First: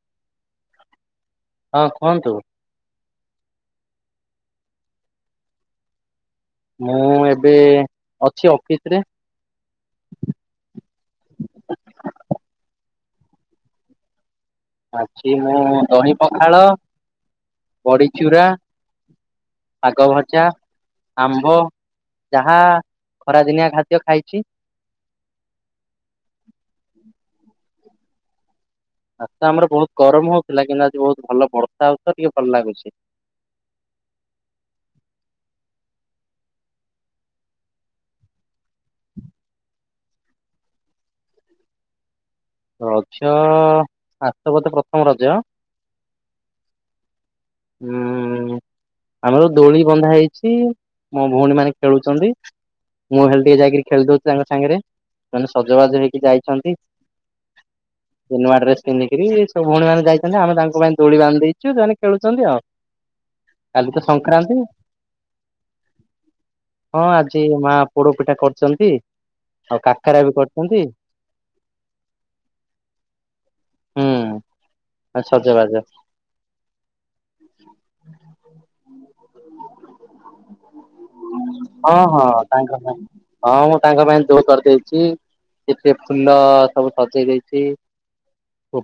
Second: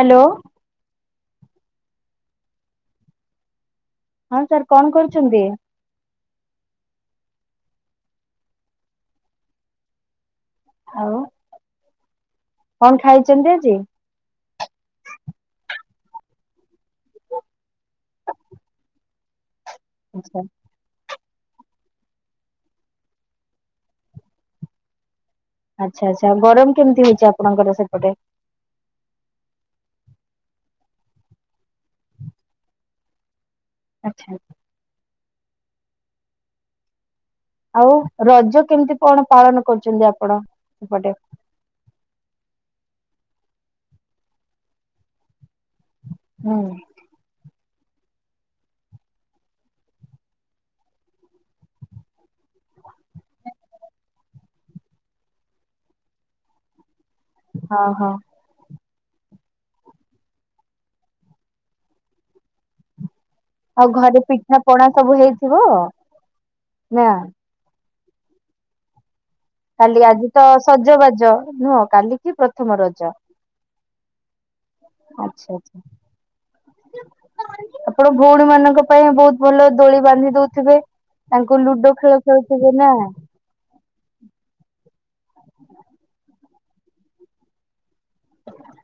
Hello. ହଁ କୁହନ୍ତୁ। ହଁ ସାର୍ କଣ କରୁଛନ୍ତି? ମୁଁ ଏବେ ଅଛି ଅଫିସରେ। ଆଉ କଣ ଖାଇଛନ୍ତି ଆଜି? ଆଜି ମୁଁ ଦହି ପଖାଳ ବଢ଼ି ଚୁରା ଶାଗ ଆଛା ଭଜା ଆମ୍ବ ଯାହା ଖରାଦିନିଆ ଖାଦ୍ୟ ଖାଇଛି। ଆଚ୍ଛା ଆଚ୍ଛା ଗରମ କେମିତି ହେଇଛି ଆପଣଙ୍କର ସେପଟେ? ଆଜି ତ ଆମର ବୋହୁତ୍ ଗରମ ହଉଥିଲା। କିନ୍ତୁ ଆଜି ବୋହୁତ୍ ଭଲ ବର୍ଷା ହେଇଥିଲା ଟିକେ ଭଲ ଲାଗୁଛି। ଆଚ୍ଛା। ଆଉ ରଜ କେମିତି କଣ ପାଳନ କରୁଛନ୍ତି ଆପଣ ସେପଟେ? ରଜ ଆଜି ତ ବଧେ ପ୍ରଥମ ରଜ। ହୁଁ। ହୁଁ ଆମର ଦୋଳି ବନ୍ଧା ହେଇଛି ମୋ ଭଉଣୀ ମାନେ ଖେଳୁଛନ୍ତି। ମୁଁ ହେଲେ ଟିକେ ଯାଇକିରି ଖେଳି ଦଉଛି ତାଙ୍କ ସାଙ୍ଗରେ ସୋନେ ସଜବାଜ ହେଇକି ଯାଇଛନ୍ତି। ହଁ ହଁ। ନୂଆ ଡ୍ରେସ୍ ପିନ୍ଧିକିରି ସବୁ ଭଉଣ ମାନ ଯାଇଛନ୍ତି ଆମ ତା ପାଇଁ ଦୋଳି ବାନ୍ଧି ଦେଇଛୁ ସେମାନେ ଖେଳୁଛନ୍ତି ଆଉ। ଆଉ କାଲି ତ ଘରେ ସଂକ୍ରାନ୍ତି ପିଠା ପଣା ସବୁ ହେଇଥିବ ହଁ ନା? ଆଜି ମା ପୋଡ ପିଠା କରୁଛନ୍ତି। କାଲି ଆଜି ତ ସଜବାଜ ନୁହଁ କାଲି କି ପ୍ରଥମ ରଜ। ହୁଁ ଆଉ ଆଛା ସଜବାଜ ଆଛା। ଆପଣ ଭଉଣୀ ମାନଙ୍କ ପାଇଁ ବୋହୁତ୍ ଭଲ ଦୋଳି ବାନ୍ଧି ଦଉଥିବେ ତାଙ୍କୁ ଲୁଡୋ ହଁ ଖେଳ ହଁ ଖେଳୁଥିବେ ତାଙ୍କ ନା। ପାଇଁ ହଁ ମୁଁ ତାଙ୍କ ପାଇଁ ଦୋଳି କରିଦେଇଛି। ଏତେ ଫୁଲ ସବୁ ସଜେଇଇଯାଇଛି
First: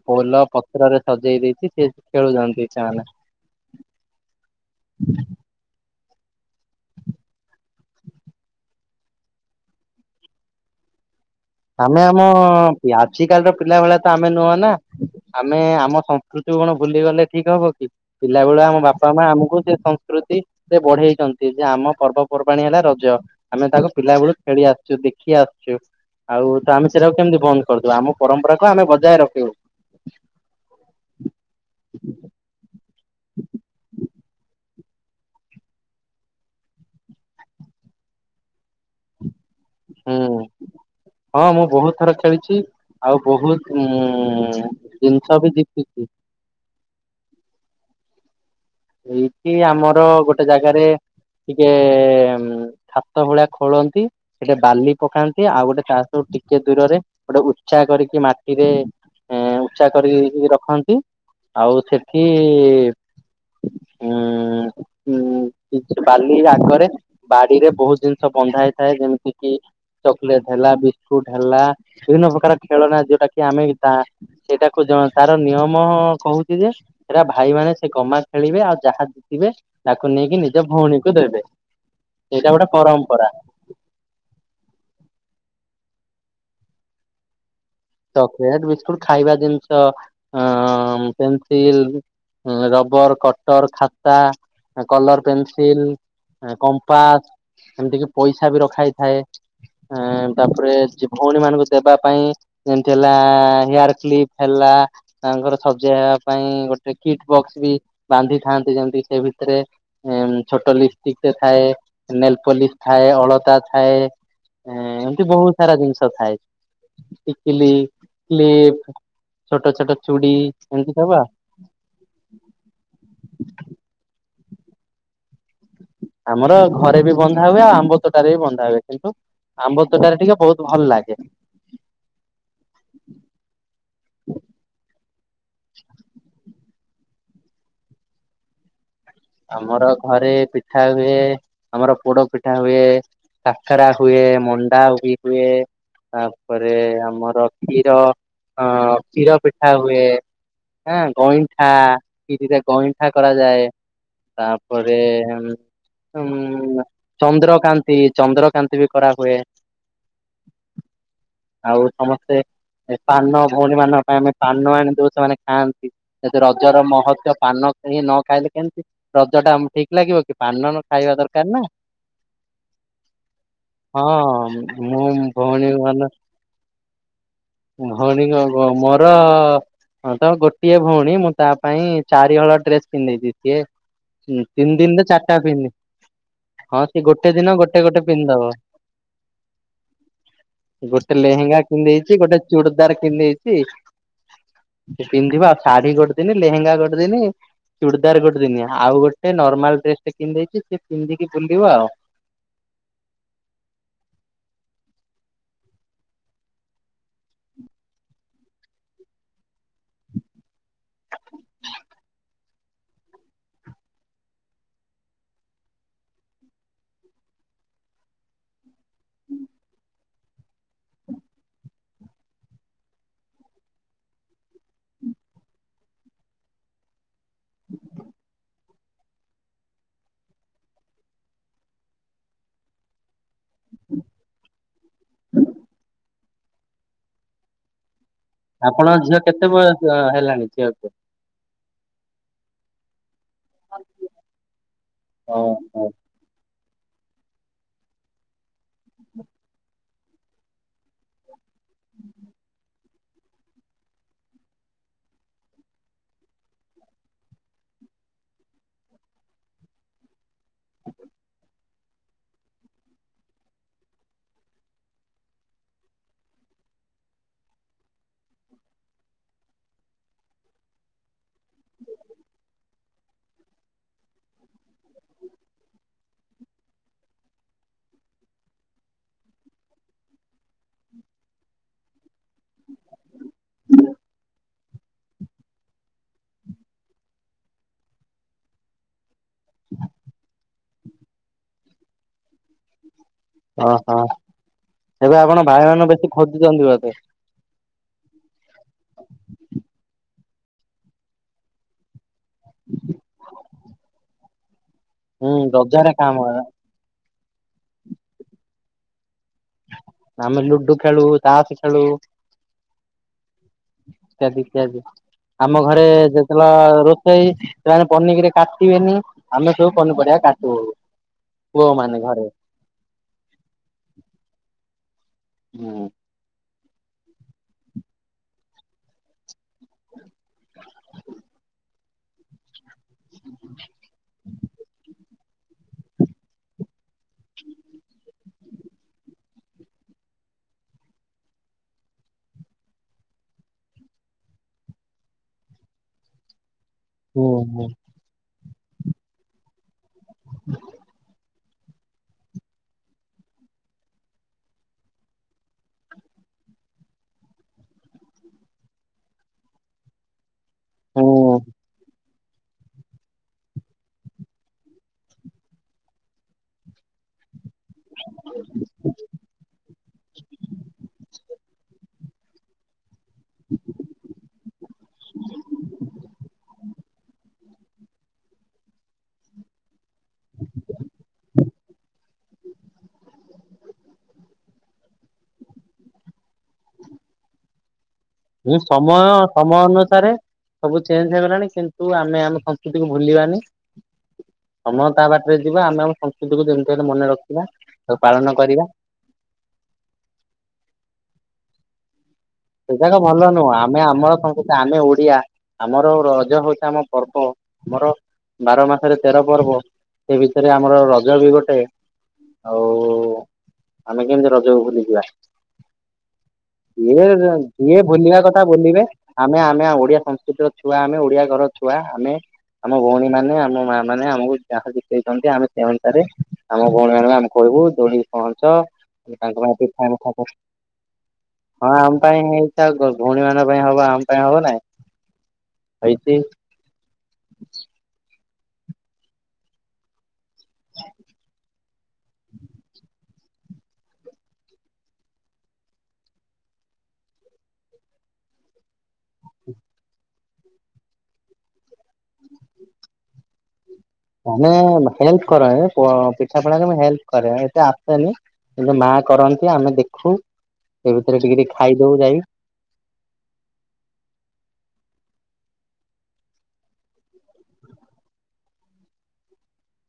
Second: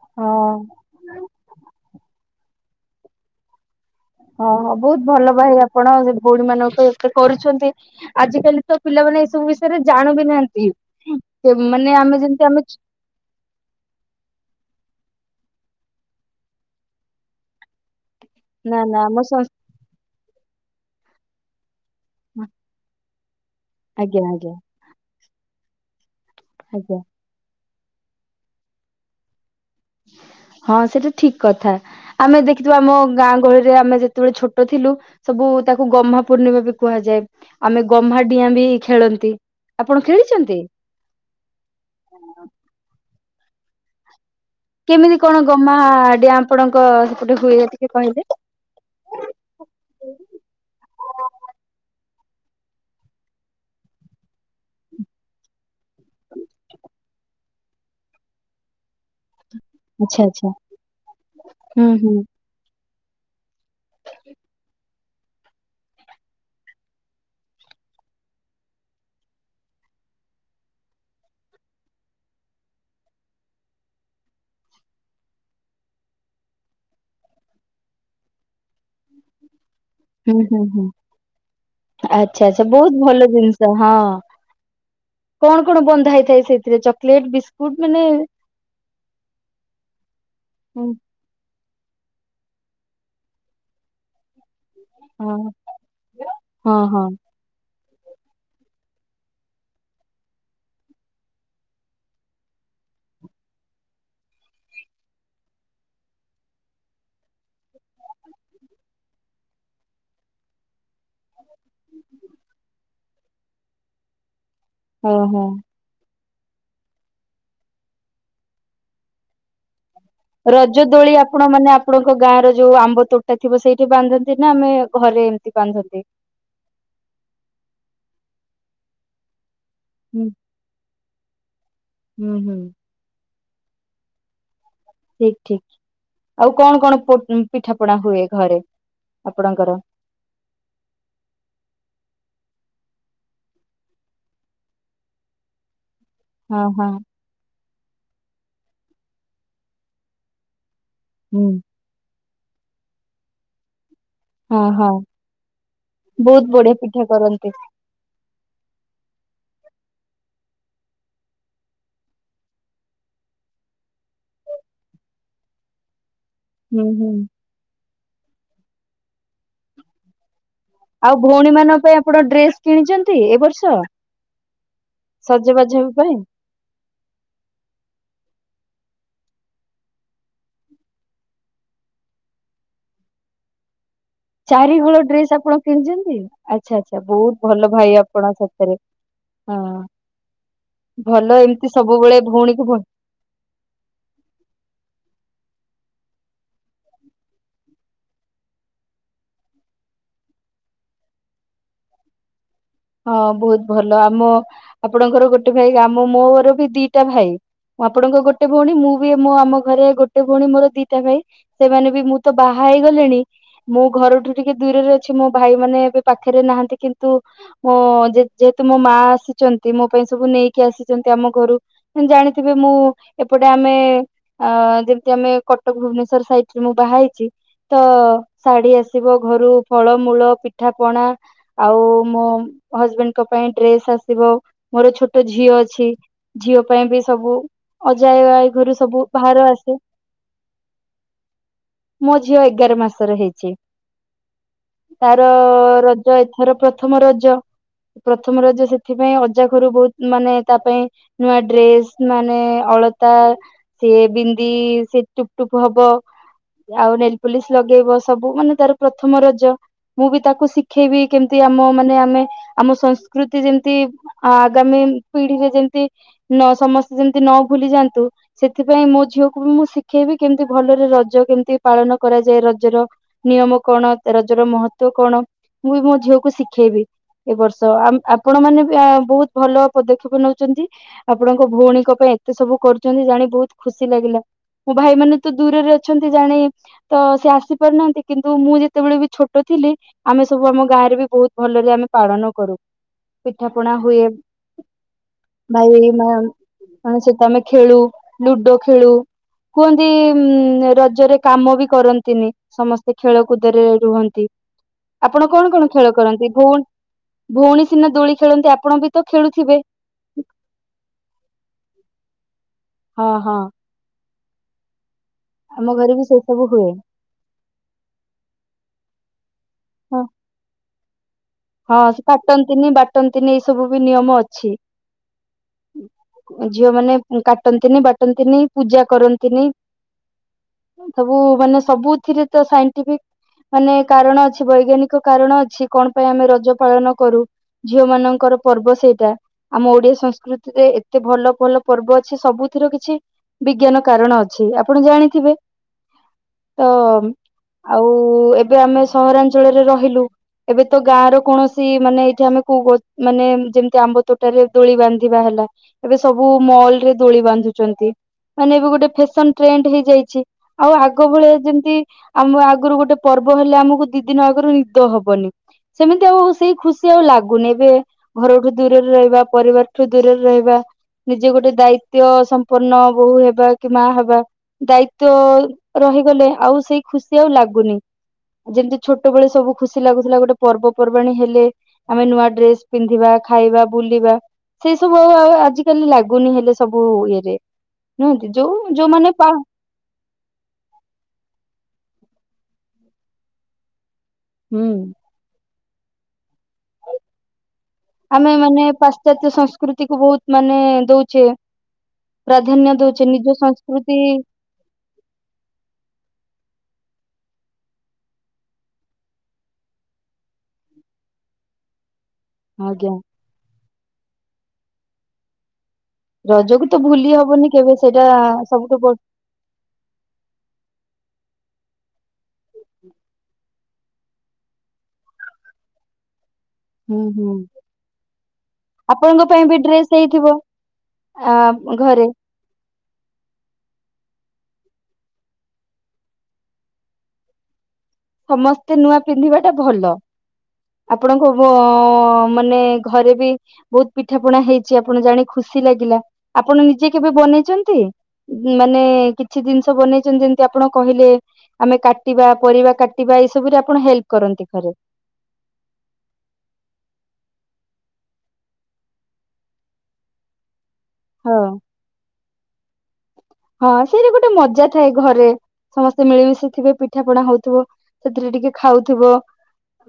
ବୋଲ ହଁ। ପତ୍ରରେ ସଜେଇ ଦେଇଛି ସେ ଖେଳୁଛନ୍ତି ସେମାନେ। ଓ ହୋ ବୋହୁତ୍ ଭଲ ଭାଇ ଆପଣ ସେ ଭଉଣୀ ମାନଙ୍କୁ ଏତେ କରୁଛନ୍ତି। ଆଜି କାଲି ତ ପିଲାମାନେ ଏସବୁ ବିଷୟରେ ଜାଣ ବି ନାହାନ୍ତି। ମାନେ ଆମେ ଆମ ଯେମିତି ଆମେ ପିଆ ଆଜି କାଲିର ପିଲା ଭଳିଆ ତ ଆମେ ନୁହଁ ନା, ଆମେ ଆମ ସଂସ୍କୃତି କଣ ଭୁଲି ଗଲେ ଠିକ୍ ହବ କି। ପିଲା ବେଳ ନା ଆମ ନା ବାପା ମା ସଂସ୍ଥା ଆମକୁ ସେ ସଂସ୍କୃତିରେ ବଢେଇଛନ୍ତି ଯେ ଆମ ପର୍ବ ପର୍ବାଣୀ ହେଲା ରଜ, ଆମେ ତାକୁ ପିଲା ଆଜ୍ଞା ବେଳକୁ ଆଜ୍ଞା ଖେଳି ଆସିଛୁ ଦେଖି ଆସିୁଛୁ। ଆଉ ତ ଆମେ ଆଜ୍ଞା ସେଟାକୁ କେମିତି ବନ୍ଦ କରିଦୁ ଆମ ପରମ୍ପରାକୁୁ ଆମେ ବଜାୟ ରଖିବୁ। ହଁ ସେଇଟା ଠିକ୍ କଥା। ଆମେ ଦେଖିଥିବା ଆମ ଗାଁ ଗହଳିରେ ଆମେ ଯେତେବେଳେ ଛୋଟ ଥିଲୁ ସବୁ ତାକୁ ଗହ୍ମା ପୂର୍ଣ୍ଣିମା ବି କୁହାଯାଏ। ଆମେ ଗହ୍ମା ଡିଆଁ ବି ଖେଳନ୍ତି। ଆପଣ ହୁଁ। ଖେଳିଛନ୍ତି? ହଁ ମୁଁ ବୋହୁତ୍ ଥର ଖେଳିଛି। ଆଉ ବୋହୁତ୍ ମୁଁ କେମିତି କଣ ଗମାଡିଆ ଆପଣଙ୍କ ସେପଟେ ହୁଏ ଟିକେ କହିଲେ? ଏଇଠି ଆମର ଗୋଟେ ଜାଗାରେ ଟିକେ ହାତ ଭଳିଆ ଖୋଳନ୍ତି। ସେଠେ ବାଲି ପକାନ୍ତି ଆଉ ଗୋଟେ ଚାଷ ସବୁ ଟିକେ ଦୂରରେ ଗୋଟେ ଉତ୍ସାହ କରିକି ମାଟିରେ ଏଁ ଉ୍ଚା କରି ଆଚ୍ଛା ଆଚ୍ଛା ରଖନ୍ତି ଆଉ ହୁଁ ହୁଁ ସେଠି ହ ହୁଁ ବାଲି ଆଗରେ ବାଡିରେ ବୋହୁତ୍ ଜିନିଷ ବନ୍ଧା ହେଇଥାଏ ଯେମିତି କିି ଚକୋଲେଟ ହେଲା ବିସ୍କୁଟ ହେଲା ବିଭିନ୍ନ ପ୍ରକାର ଖେଳ ନା ଯୋଉଟା କି ଆମେ ସେଇଟାକୁ ଜଣ ତାର ନିୟମ କହୁଛି ଯେ ସେଟା ଭାଇ ମାନେ ସେ ଗମା ଖେଳିବେ ଆଉ ଯାହା ଜିତିବେ ତାକୁ ହୁଁ ନେଇକି ହୁଁ ନିଜ ହୁଁ। ଭଉଣୀକୁ ଦେବେ, ଆଚ୍ଛା ସେଇଟା ଆଚ୍ଛା ଗୋଟେ ବହୁତ ଭଲ ପରମ୍ପରା। ଜିନିଷ ହଁ କଣ କଣ ବନ୍ଧା ହେଇଥାଏ ସେଥିରେ ଚକୋଲେଟ୍ ବିସ ବହୁତ୍ ମାନେ ଚକୋଲେଟ ବିସ୍କୁଟ ଖାଇବା ଜିନିଷ ଅଁ ହୁଁ, ମ୍ ପେନସିଲ୍, ରବର, କଟର, ଖାତା। କଲର ହଁ ପେନସିଲ, ହଁ ହଁ କମ୍ପାସ ଏମିତି କି ପଇସା ବି ରଖା ହେଇଥାଏ। ଆଁ ତାପରେ ଭଉଣୀ ମାନଙ୍କୁ ଦେବା ପାଇଁ ଯେମିତି ହେଲା ହେୟାର୍ କ୍ଲିପ୍ ହେଲା। ତାଙ୍କର ସଜେଇ ହେବା ପାଇଁ ଗୋଟେ କିଟ୍ ବକ୍ସ ବି ବାନ୍ଧି ଥାନ୍ତି ଯେମତି ସେ ଭିତରେ ଏଁ ଛୋଟ ଲିପଷ୍ଟିକ ଟେ ଥାଏ ନେଲପଲିସ ଥାଏ ଅଳତା ଥାଏ। ଏଁ ଏମିତି ଓହୋ ବହୁତ ସାରା ଜିନିଷ ଥାଏ। ଟିକିଲି, କ୍ଲିପ, ଛୋଟ ଛୋଟ ଚୁଡ଼ି ରଜ ଏମିତି ଦୋଳି ସବୁ ଆଉ ଆପଣ ମାନେ ଆପଣଙ୍କ ଗାଁ ର ଯୋଉ ଆମ୍ବ ତୋଟା ଥିବ ସେଇଠି ବାନ୍ଧନ୍ତି ନା ଆମେ ଘରେ ଏମିତି ବାନ୍ଧନ୍ତି। ଆମର ଘରେ ବି ବନ୍ଧା ହୁଏ ଆଉ ଆମ୍ବ ତୋଟାରେ ବି ବନ୍ଧା ହୁଏ କିନ୍ତୁ ଆମ୍ବ ତୋଟାରେ ହୁଁ ଟିକେ ବହୁତ ଭଲ ଲାଗେ। ହୁଁ ହୁଁ। ଠିକ୍ ଠିକ୍ ଆଉ କଣ କଣ ପୋ ପିଠା ପଣା ହୁଏ ଘରେ ଆପଣଙ୍କର ଆମର ଘରେ ପିଠା ହୁଏ ଆମର ପୋଡ ପିଠା ହୁଏ। କାକରା ହୁଏ ମଣ୍ଡା ବି ହୁଏ। ହଁ ତାପରେ ହଁ ଆମର କ୍ଷୀର ଅ କ୍ଷୀର ପିଠା ହୁଏ। ହଁ ହୁଁ ଗଇଁଠା କିରିରେ ଗଇଁଠା କରାଯାଏ। ହଁ ହଁ ତାପରେ ବହୁତ ବଢିଆ ଉଁ ପିଠା କରନ୍ତି ଚନ୍ଦ୍ରକାନ୍ତ ତି ଚନ୍ଦ୍ରକାନ୍ତି ବି କରାହୁଏ। ଆଉ ସମସ୍ତେ ଏ ପାନ ଭଉଣୀ ମାନଙ୍କ ପାଇଁ ଆମେ ପାନ ଆଣି ଦଉ ସେମାନେ ଖାଆନ୍ତି। ଏ ରଜର ହୁଁ ହୁଁ ମହତ୍ଵ ପାନ କିଣିକି ନ ଖାଇଲେ କେମିତି ଲ ରଜ ଟା ଠିକ୍ ଲାଗିବ କି ପାନ ନ ଆଉ ଖାଇବା ଦରକାର ଭଉଣୀ ନା ମାନଙ୍କ ପାଇଁ ଆପଣ ଡ୍ରେସ କିଣିଛନ୍ତି ଏ ବର୍ଷ ହଁ ମୁଁ ଭଉଣୀ ସଜବାଜ ହେବା ଭଲ ପାଇଁ ଭଉଣୀ ମୋର ହଁ ତ ଗୋଟିଏ ଭଉଣୀ ମୁଁ ତା ପାଇଁ ଚାରିହଳ ଡ୍ରେସ କିଣିଦେଇଛିି ସିଏ ଉଁ, ତିନି ଚାରିହଳ ଦିନରେ ଚାରିଟା ଡ୍ରେସ ଆପଣ ପିନ୍ଧି କିଣିଛନ୍ତି ଆଚ୍ଛା ହଁ ଆଚ୍ଛା ସେ ଗୋଟେ ବହୁତ ଦିନ ଭଲ ଗୋଟେ ଭାଇ ଗୋଟେ ଆପଣ ପିନ୍ଧିଦବ ସତରେ ହଁ ଭଲ ଏମିତି ସବୁବେଳେ ଭଉଣୀ କୁ ବଞ୍ଚ ପନ୍ଧେଇଛି ସେ ପିନ୍ଧିବ ଆଉ ଶାଢୀ ଗୋଟେଦିନି ଲେହେଙ୍ଗା ଗୋଟେଦିନି ଚୁଡ଼ଦାର ଗୋଟେ ଦିନି ଆଉ ଗୋଟେ ନର୍ମାଲ ଡ୍ରେସ ଟେ କିଣିଦେଇଛି ସେ ପିନ୍ଧିକି ବୁଲିବ ଆଉ ହଁ ବହୁତ ଭଲ ଆମ ଆପଣଙ୍କର ଗୋଟେ ଭାଇ ଆମ ମୋର ବି ଦିଟା ଭାଇ ମୁଁ ଆପଣଙ୍କ ଗୋଟେ ଭଉଣୀ ମୁଁ ବି ମୋ ଆମ ଘରେ ଗୋଟେ ଭଉଣୀ ମୋର ଦିଟା ଭାଇ। ସେମାନେ ବି ମୁଁ ତ ବାହା ହେଇଗଲିଣି। ମୁଁ ଘରଠୁ ଟିକେ ଦୂରରେ ଅଛି ମୋ ଭାଇ ମାନେ ଏବେ ପାଖରେ ନାହାନ୍ତି କିନ୍ତୁ ହଁ ଯେହେତୁ ମୋ ମାଁ ଆସିଛନ୍ତି ମୋ ପାଇଁ ସବୁ ନେଇକି ଆସିଛନ୍ତି ଆମ ଘରୁ ଜାଣିଥିବେ ମୁଁ ଏପଟେ ଆମେ ଅ ଯେମିତି ଆମେ କଟକ ଭୁବନେଶ୍ୱର ସାଇଟରେ ମୁଁ ବାହାହେଇଛି ତ ଶାଢୀ ଆସି ଆସିବ ଘରୁ ଫଳମୂଳ ପିଠା ପଣା ଆଉ ମୋ ହଜବେଣ୍ଡଙ୍କ ପାଇଁ ଡ୍ରେସ ଆସିବ ମୋର ଛୋଟ ଝିଅ ଅଛି। ଝିଅ ପାଇଁ ବି ସବୁ ଅଜା ଆ ଆଈ ଘରୁ ଆପଣଙ୍କ ସବୁ ଝିଅ ଭାର କେତେ ଆସେ ବୟସ ହେଲାଣି ଝିଅକୁ? ମୋ ଝିଅ ଏଗାର ମାସର ହେଇଛି ତାର ଓହୋ ରଜ ତ ଏଥର ପ୍ରଥମ ରଜ ପ୍ରଥମ ରଜ ସେଥିପାଇଁ ଅଜା ଘରୁ ବହୁତ୍ ମାନେ ତା ପାଇଁ ନୂଆ ଡ୍ରେସ୍ ମାନେ ଅଳ ତା ସିଏ ବିନ୍ଦି ସିଏ ଟୁପ ଟୁପ ହବ। ଆଉ ନେଲପୁଲିସ ଲଗେଇବ ସବୁ ମାନେ ତାର ପ୍ରଥମ ରଜ। ମୁଁ ବି ତାକୁ ଶିଖେଇବି କେମିତି ଆମ ମାନେ ଆମେ ଆମ ସଂସ୍କୃତି ଯେମତି ଆ ଆଗାମୀ ପିଢିରେ ଯେମତି ନ ସମସ୍ତେ ଯେମିତି ନ ଭୁଲି ଯାଆନ୍ତୁ। ସେଥିପାଇଁ ମୋ ଝିଅକୁ ବି ମୁଁ ଶିଖେଇବି କେମିତି ଭଲରେ ରଜ କେମିତି ପାଳନ କରାଯାଏ ରଜର ନିୟମ କଣ ରଜର ମହତ୍ୱ କଣ ମୁଁ ବି ମୋ ଝିଅକୁ ଶିଖେଇବି। ଏ ବର୍ଷ ଆମ୍ ଆପଣ ମାନେ ବି ଆ ବହୁତ ଭଲ ପଦକ୍ଷେପ ନଉଚନ୍ତି। ଆପଣଙ୍କ ଭଉଣୀଙ୍କ ପାଇଁ ଏତେ ସବୁ କରୁଚନ୍ତି ଜାଣି ବୋହୁତ ଖୁସି ଲାଗିଲା। ମୁଁ ଭାଇ ମାନ ତ ଦୂରରେ ଅଛନ୍ତି ଜାଣେ ତ ସେ ଆସି ପାରୁନାହାନ୍ତି କିନ୍ତୁ ମୁଁ ଯେତେବେଳେ ବି ଛୋଟ ଛୋଟ ଥିଲେ ଆମେ ସବୁ ଆମ ଗାଁରେ ବି ବହୁତ ଭଲରେ ଆମେ ପାଳନ କରୁ। ପିଠା ପଣା ଓହୋ ହୁଏ ଏବେ ଆପଣ ମାନଙ୍କୁ ଭାଇ ମା ବେଶୀ ଖୋଜୁଛନ୍ତି ବୋଧେ ମାନେ ସେତ ଆମେ ଖେଳୁ। ଲୁଡୋ ଖେଳୁ କୁହନ୍ତି ରଜରେ କାମ ବି କରନ୍ତିନି। ସମସ୍ତେ ଖେଳ କୁଦରେ ରୁହନ୍ତି ଆପଣ ହୁଁ କଣ କଣ ଖେଳ ରଜରେ କାଁ କରନ୍ତି ମଜା ଭୁଲ ଭଉଣୀ ସିନା ଦୋଳି ଖେଳନ୍ତି ଆପଣ ବି ତ ଖେଳୁଥିବେ। ଆମେ ଲୁଡୁ ଖେଳୁ ତାସ ଖେଳୁ। ହଁ ହଁ। ଇତ୍ୟାଦି ଇତ୍ୟାଦି ଆମ ଘରେ ବି ସେ ଯେ ଥିଲା ସବୁ ହୁଏ ରୋଷ ସେଇ ସେମାନେ ପନିିକିରେ କାଟିବେନି ଆମେ ସବୁ ହଁ ପନିପରିବା କାଟିବୁ। ହଁ ସେ କାଟନ୍ତିନି ବାଟନ୍ତିନି ଏଇ ସବୁ ବି ନିୟମ ଅଛି। ହୁଁ। ଝିଅ ମାନ କାଟନ୍ତିନି ବାଟନ୍ତିନି ପୂଜା କରନ୍ତିନି। ସବୁ ମାନେ ସବୁଥିରେ ତ ସାଇନ୍ ଟିପିକ୍ ମାନେ କାରଣ ଅଛି ବୈଜ୍ଞାନିକ କାରଣ ଅଛି କଣ ପାଇଁ ଆମେ ରଜ ପାଳନ କରୁ। ଝିଅ ମାନଙ୍କର ପର୍ବ ସେଇଟା। ଆମ ଓଡିଆ ସଂସ୍କୃତିରେ ଏତେ ଭଲ ଭଲ ପର୍ବ ଅଛି ସବୁଥିର କିଛି ବିଜ୍ଞାନ କାରଣ ଅଛି ଆପଣ ଜାଣିଥିବେ ତ ହୁଁ ହୁଁ। ଆଉ ଏବେ ଆମେ ସହରାଞ୍ଚଳରେ ରହିଲୁ। ହଁ ଏବେ ତ ଗାଁରେ କୌଣସି ମାନେ ଏଠି ଆମେ କ ମାନେ ଯେମିତି ଆମ୍ବ ତୋଟାରେ ଦୋଳି ବାନ୍ଧିବା ହେଲା। ଏବେ ସବୁ ମଲ ରେ ଦୋଳି ବାନ୍ଧୁଛନ୍ତି ମାନେ ଏବେ ଗୋଟେ ଫେସନ ଟ୍ରେଣ୍ଡ ହେଇଯାଇଛି। ଆଉ ଆଗ ଭଳିଆ ଯେମତି ଆମ ଆଗୁରୁ ଗୋଟେ ପର୍ବ ହେଲେ ଆମକୁ ଦି ଦିନ ଆଗରୁ ନିଦ ହବନି ସେମିତି ଆଉ ସେଇ ଖୁସି ସେ ଆଉ ଲାଗୁନି ଏବେ ଘରଠୁ ଦୂରରେ ରହିବା ପରିବାରଠୁ ଦୂରରେ ରହିବା। ନିଜେ ଗୋଟେ ଦାୟିତ୍ଵ ସମ୍ପନ୍ନ ବୋହୂ ହେବା କି ମା ହେବା। ଦାୟିତ୍ଵ ରହିଗଲେ ଆଉ ସେଇ ଖୁସି ଆଉ ଲାଗୁନି। ଯେମିତି ଛୋଟବେଳେ ସବୁ ଖୁସି ଲାଗୁଥିଲା ଗୋଟେ ପର୍ବପର୍ବାଣୀ ହେଲେ ଆମେ ନୂଆ ଡ୍ରେସ ପିନ୍ଧିବା ଖାଇବା ବୁଲିବା। ସେଇ ସବୁ ଆଉ ଆଜିିକାଲି ଲାଗୁନି ହେଲେ ସବୁ ଇଏରେ। ନୁହନ୍ତି ଏ ଯୋଉ ସମୟ ଯୋଉମାନେ ପା ସମୟ ଅନୁସାରେ ସବୁ ଚେଞ୍ଜ ହେଇଗଲାଣି କିନ୍ତୁ ଆମେ ଆମ ସଂସ୍କୃତିକୁୁ ଭୁଲିବାନି ହୁଁ ସମୟ ତା ବାଟ ଯଦି ଯିବା ଆମେ ଆମ ସଂସ୍କୃତିକୁୁ ଯେମିତି ହେଲେ ମନେ ରଖିବା। ତାକୁ ପାଳନ ଆମେ କରିବା। ମାନେ ପାଶ୍ଚାତ୍ୟ ସଂସ୍କୃତି କୁ ବୋହୁତ ମାନେ ଦୋଉଚେ। ପ୍ରାଧାନ୍ୟ ଦଉଚେ ନିଜ ସଂସ୍କୃତି ସେ ତ ଆମେ ଓଡିଆ ଆମର ରଜ ହଉଚି ଆମ ପର୍ବ ଆମର ବାର ମାସରେ ତେର ପର୍ବ ସେ ଭିତରେ ଆମର ରଜ ବି ଗୋଟେ ଆଉ ଆଜ୍ଞା ଆମେ କେମିତି ରଜକୁ ଭୁଲି ଯିବା। ରଜକୁ ତ ଭୁଲି ହବନି। କେବେ ସିଏ ସେଇଟା ଭୁଲିବା କଥା ସବୁଠୁ ବୁଲିବେ ବ ଆମେ ଆମେ ଓଡିଆ ସଂସ୍କୃତିର ଛୁଆ ଆମେ ଓଡିଆ ଘରର ଛୁଆ ଆମେ। ଆମ ଭଉଣୀ ମାନେ ଆମ ମା ମାନେ ଆମକୁ ଯାହା ଶିଖେଇଛନ୍ତି ଆମେ ସେ ଅନୁସାରେ। ଆମ ଭଉଣୀ ହୁଁ ମାନଙ୍କୁ ଆମେ ହୁଁ କହିବୁ ଦୋଳି ପହଞ୍ଚ ଆପଣଙ୍କ ପାଇଁ ତାଙ୍କ ବି ଡ୍ରେସ ପିଠା ମିଠା ହେଇଥିବ ଆ ଘରେ ଏଇଟା ଭଉଣୀ ମାନଙ୍କ ପାଇଁ ହବ ଆମ ପାଇଁ ହବ ନାଇଁ ହେଇଛି ସମସ୍ତେ ନୂଆ ପିନ୍ଧିବା ଟା ଭଲ ଆପଣଙ୍କ ମାନେ ଘରେ ବି ବହୁତ ପିଠା ପଣା ହେଇଛି ଆପଣ ଜାଣି ଖୁସି ଲାଗିଲା ଆପଣ ନିଜେ କେବେ ବନେଇଛନ୍ତି ମାନେ କିଛି ଜିନିଷ ବନେଇଛନ୍ତି ଯେମିତି ଆପଣ କହିଲେ ଆମେ କାଟିବା ପରିବା କାଟ ଏଇ ସବୁରେ ଆପଣ ହେଲ୍ପ କରନ୍ତି ଘରେ ମାନେ ହେଲ୍ପ କର ହେ ପିଠା ପଣାରେ ମୁଁ ହେଲ୍ପ କରେ ଏତେ ଆସେନି କିନ୍ତୁ ମା କରନ୍ତି ଆମେ ଦେଖୁ ସେ ଭିତରେ ହଁ ଟିକେ ଟିକେ ଖାଇଦବୁ ଯାଇ ହଁ ସେଇଟା ଗୋଟେ ମଜା ଥାଏ ଘରେ ସମସ୍ତେ ମିଳିମିଶି ଥିବେ ପିଠା ପଣା ହଉଥିବ ସେଥିରେ ଟିକେ ଖାଉଥିବ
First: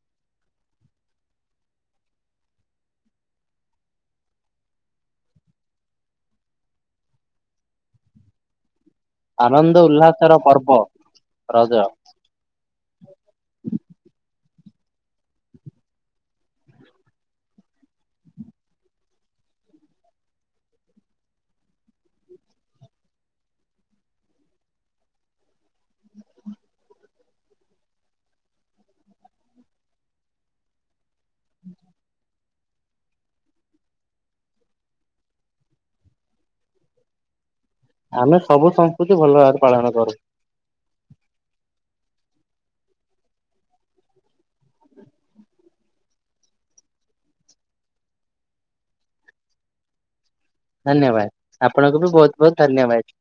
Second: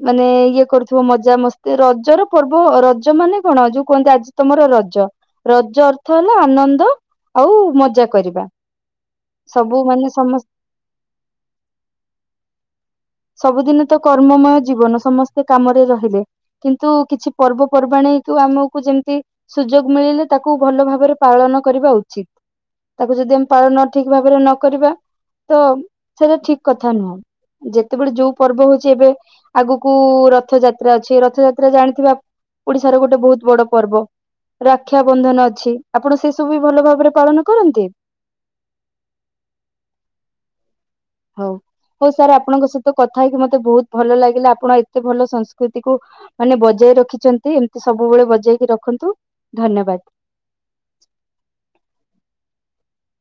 ମାନେ ଇଏ କରୁଥିବ ମଜା ମସ୍ତି ରଜର ପର୍ବ ରଜ ମାନେ କଣ ଯୋଉ କୁହନ୍ତି ଆଜି ତମର ରଜ ରଜ ଅର୍ଥ ହେଲା ଆନନ୍ଦ ଆଉ ମଜା କରିବା ସବୁ ଆନନ୍ଦ ମାନେ ଉଲ୍ଲାସ ସମ ର ପର୍ବ ରଜ ସବୁଦିନ ତ କର୍ମମୟ ଜୀବନ ସମସ୍ତେ କାମରେ ରହିଲେ କିନ୍ତୁ କିଛି ପର୍ବ ପର୍ବାଣୀ କୁ ଆମକୁ ଯେମିତି ସୁଯୋଗ ମିଳିଲେ ତାକୁ ଭଲ ଭାବରେ ପାଳନ କରିବା ଉଚିତ ତାକୁ ଯଦି ଆମେ ପାଳନ ଠିକ ଭାବରେ ନ କରିବା ତ ସେଟା ଠିକ କଥା ନୁହଁ ଯେ ଯେତେବେଳେ ଯୋଉ ପର୍ବ ହଉଛି ଏବେ ଆଗକୁ ରଥଯାତ୍ରା ଅଛି ରଥଯାତ୍ରା ଜାଣିଥିବ। ଓଡିଶାର ଗୋଟେ ବହୁତ ବଡ ପର୍ବ ରକ୍ଷାବନ୍ଧନ ଅଛି ଆପଣ ସେ ସବୁ ବି ଭଲ ଭାବରେ ପାଳନ କରନ୍ତି। ଆମେ ସବୁ ସଂସ୍କୃତି ଭଲ ଭାବରେ ପାଳନ କରୁ ହଉ ହଉ ସାର୍ ଆପଣଙ୍କ ସହିତ କଥା ହେଇକି ମତେ ବହୁତ ଭଲ ଲାଗିଲା ଆପଣ ଏତେ ଭଲ ସଂସ୍କୃତି କୁ ମାନେ ବଜାଇ ରଖିଛନ୍ତି ଏମିତି ସବୁବେଳେ ବଜେଇ କି ରଖନ୍ତୁ ଧନ୍ୟବାଦ। ଧନ୍ୟବାଦ ଆପଣଙ୍କୁ ବି ବହୁତ ବହୁତ ଧନ୍ୟବାଦ,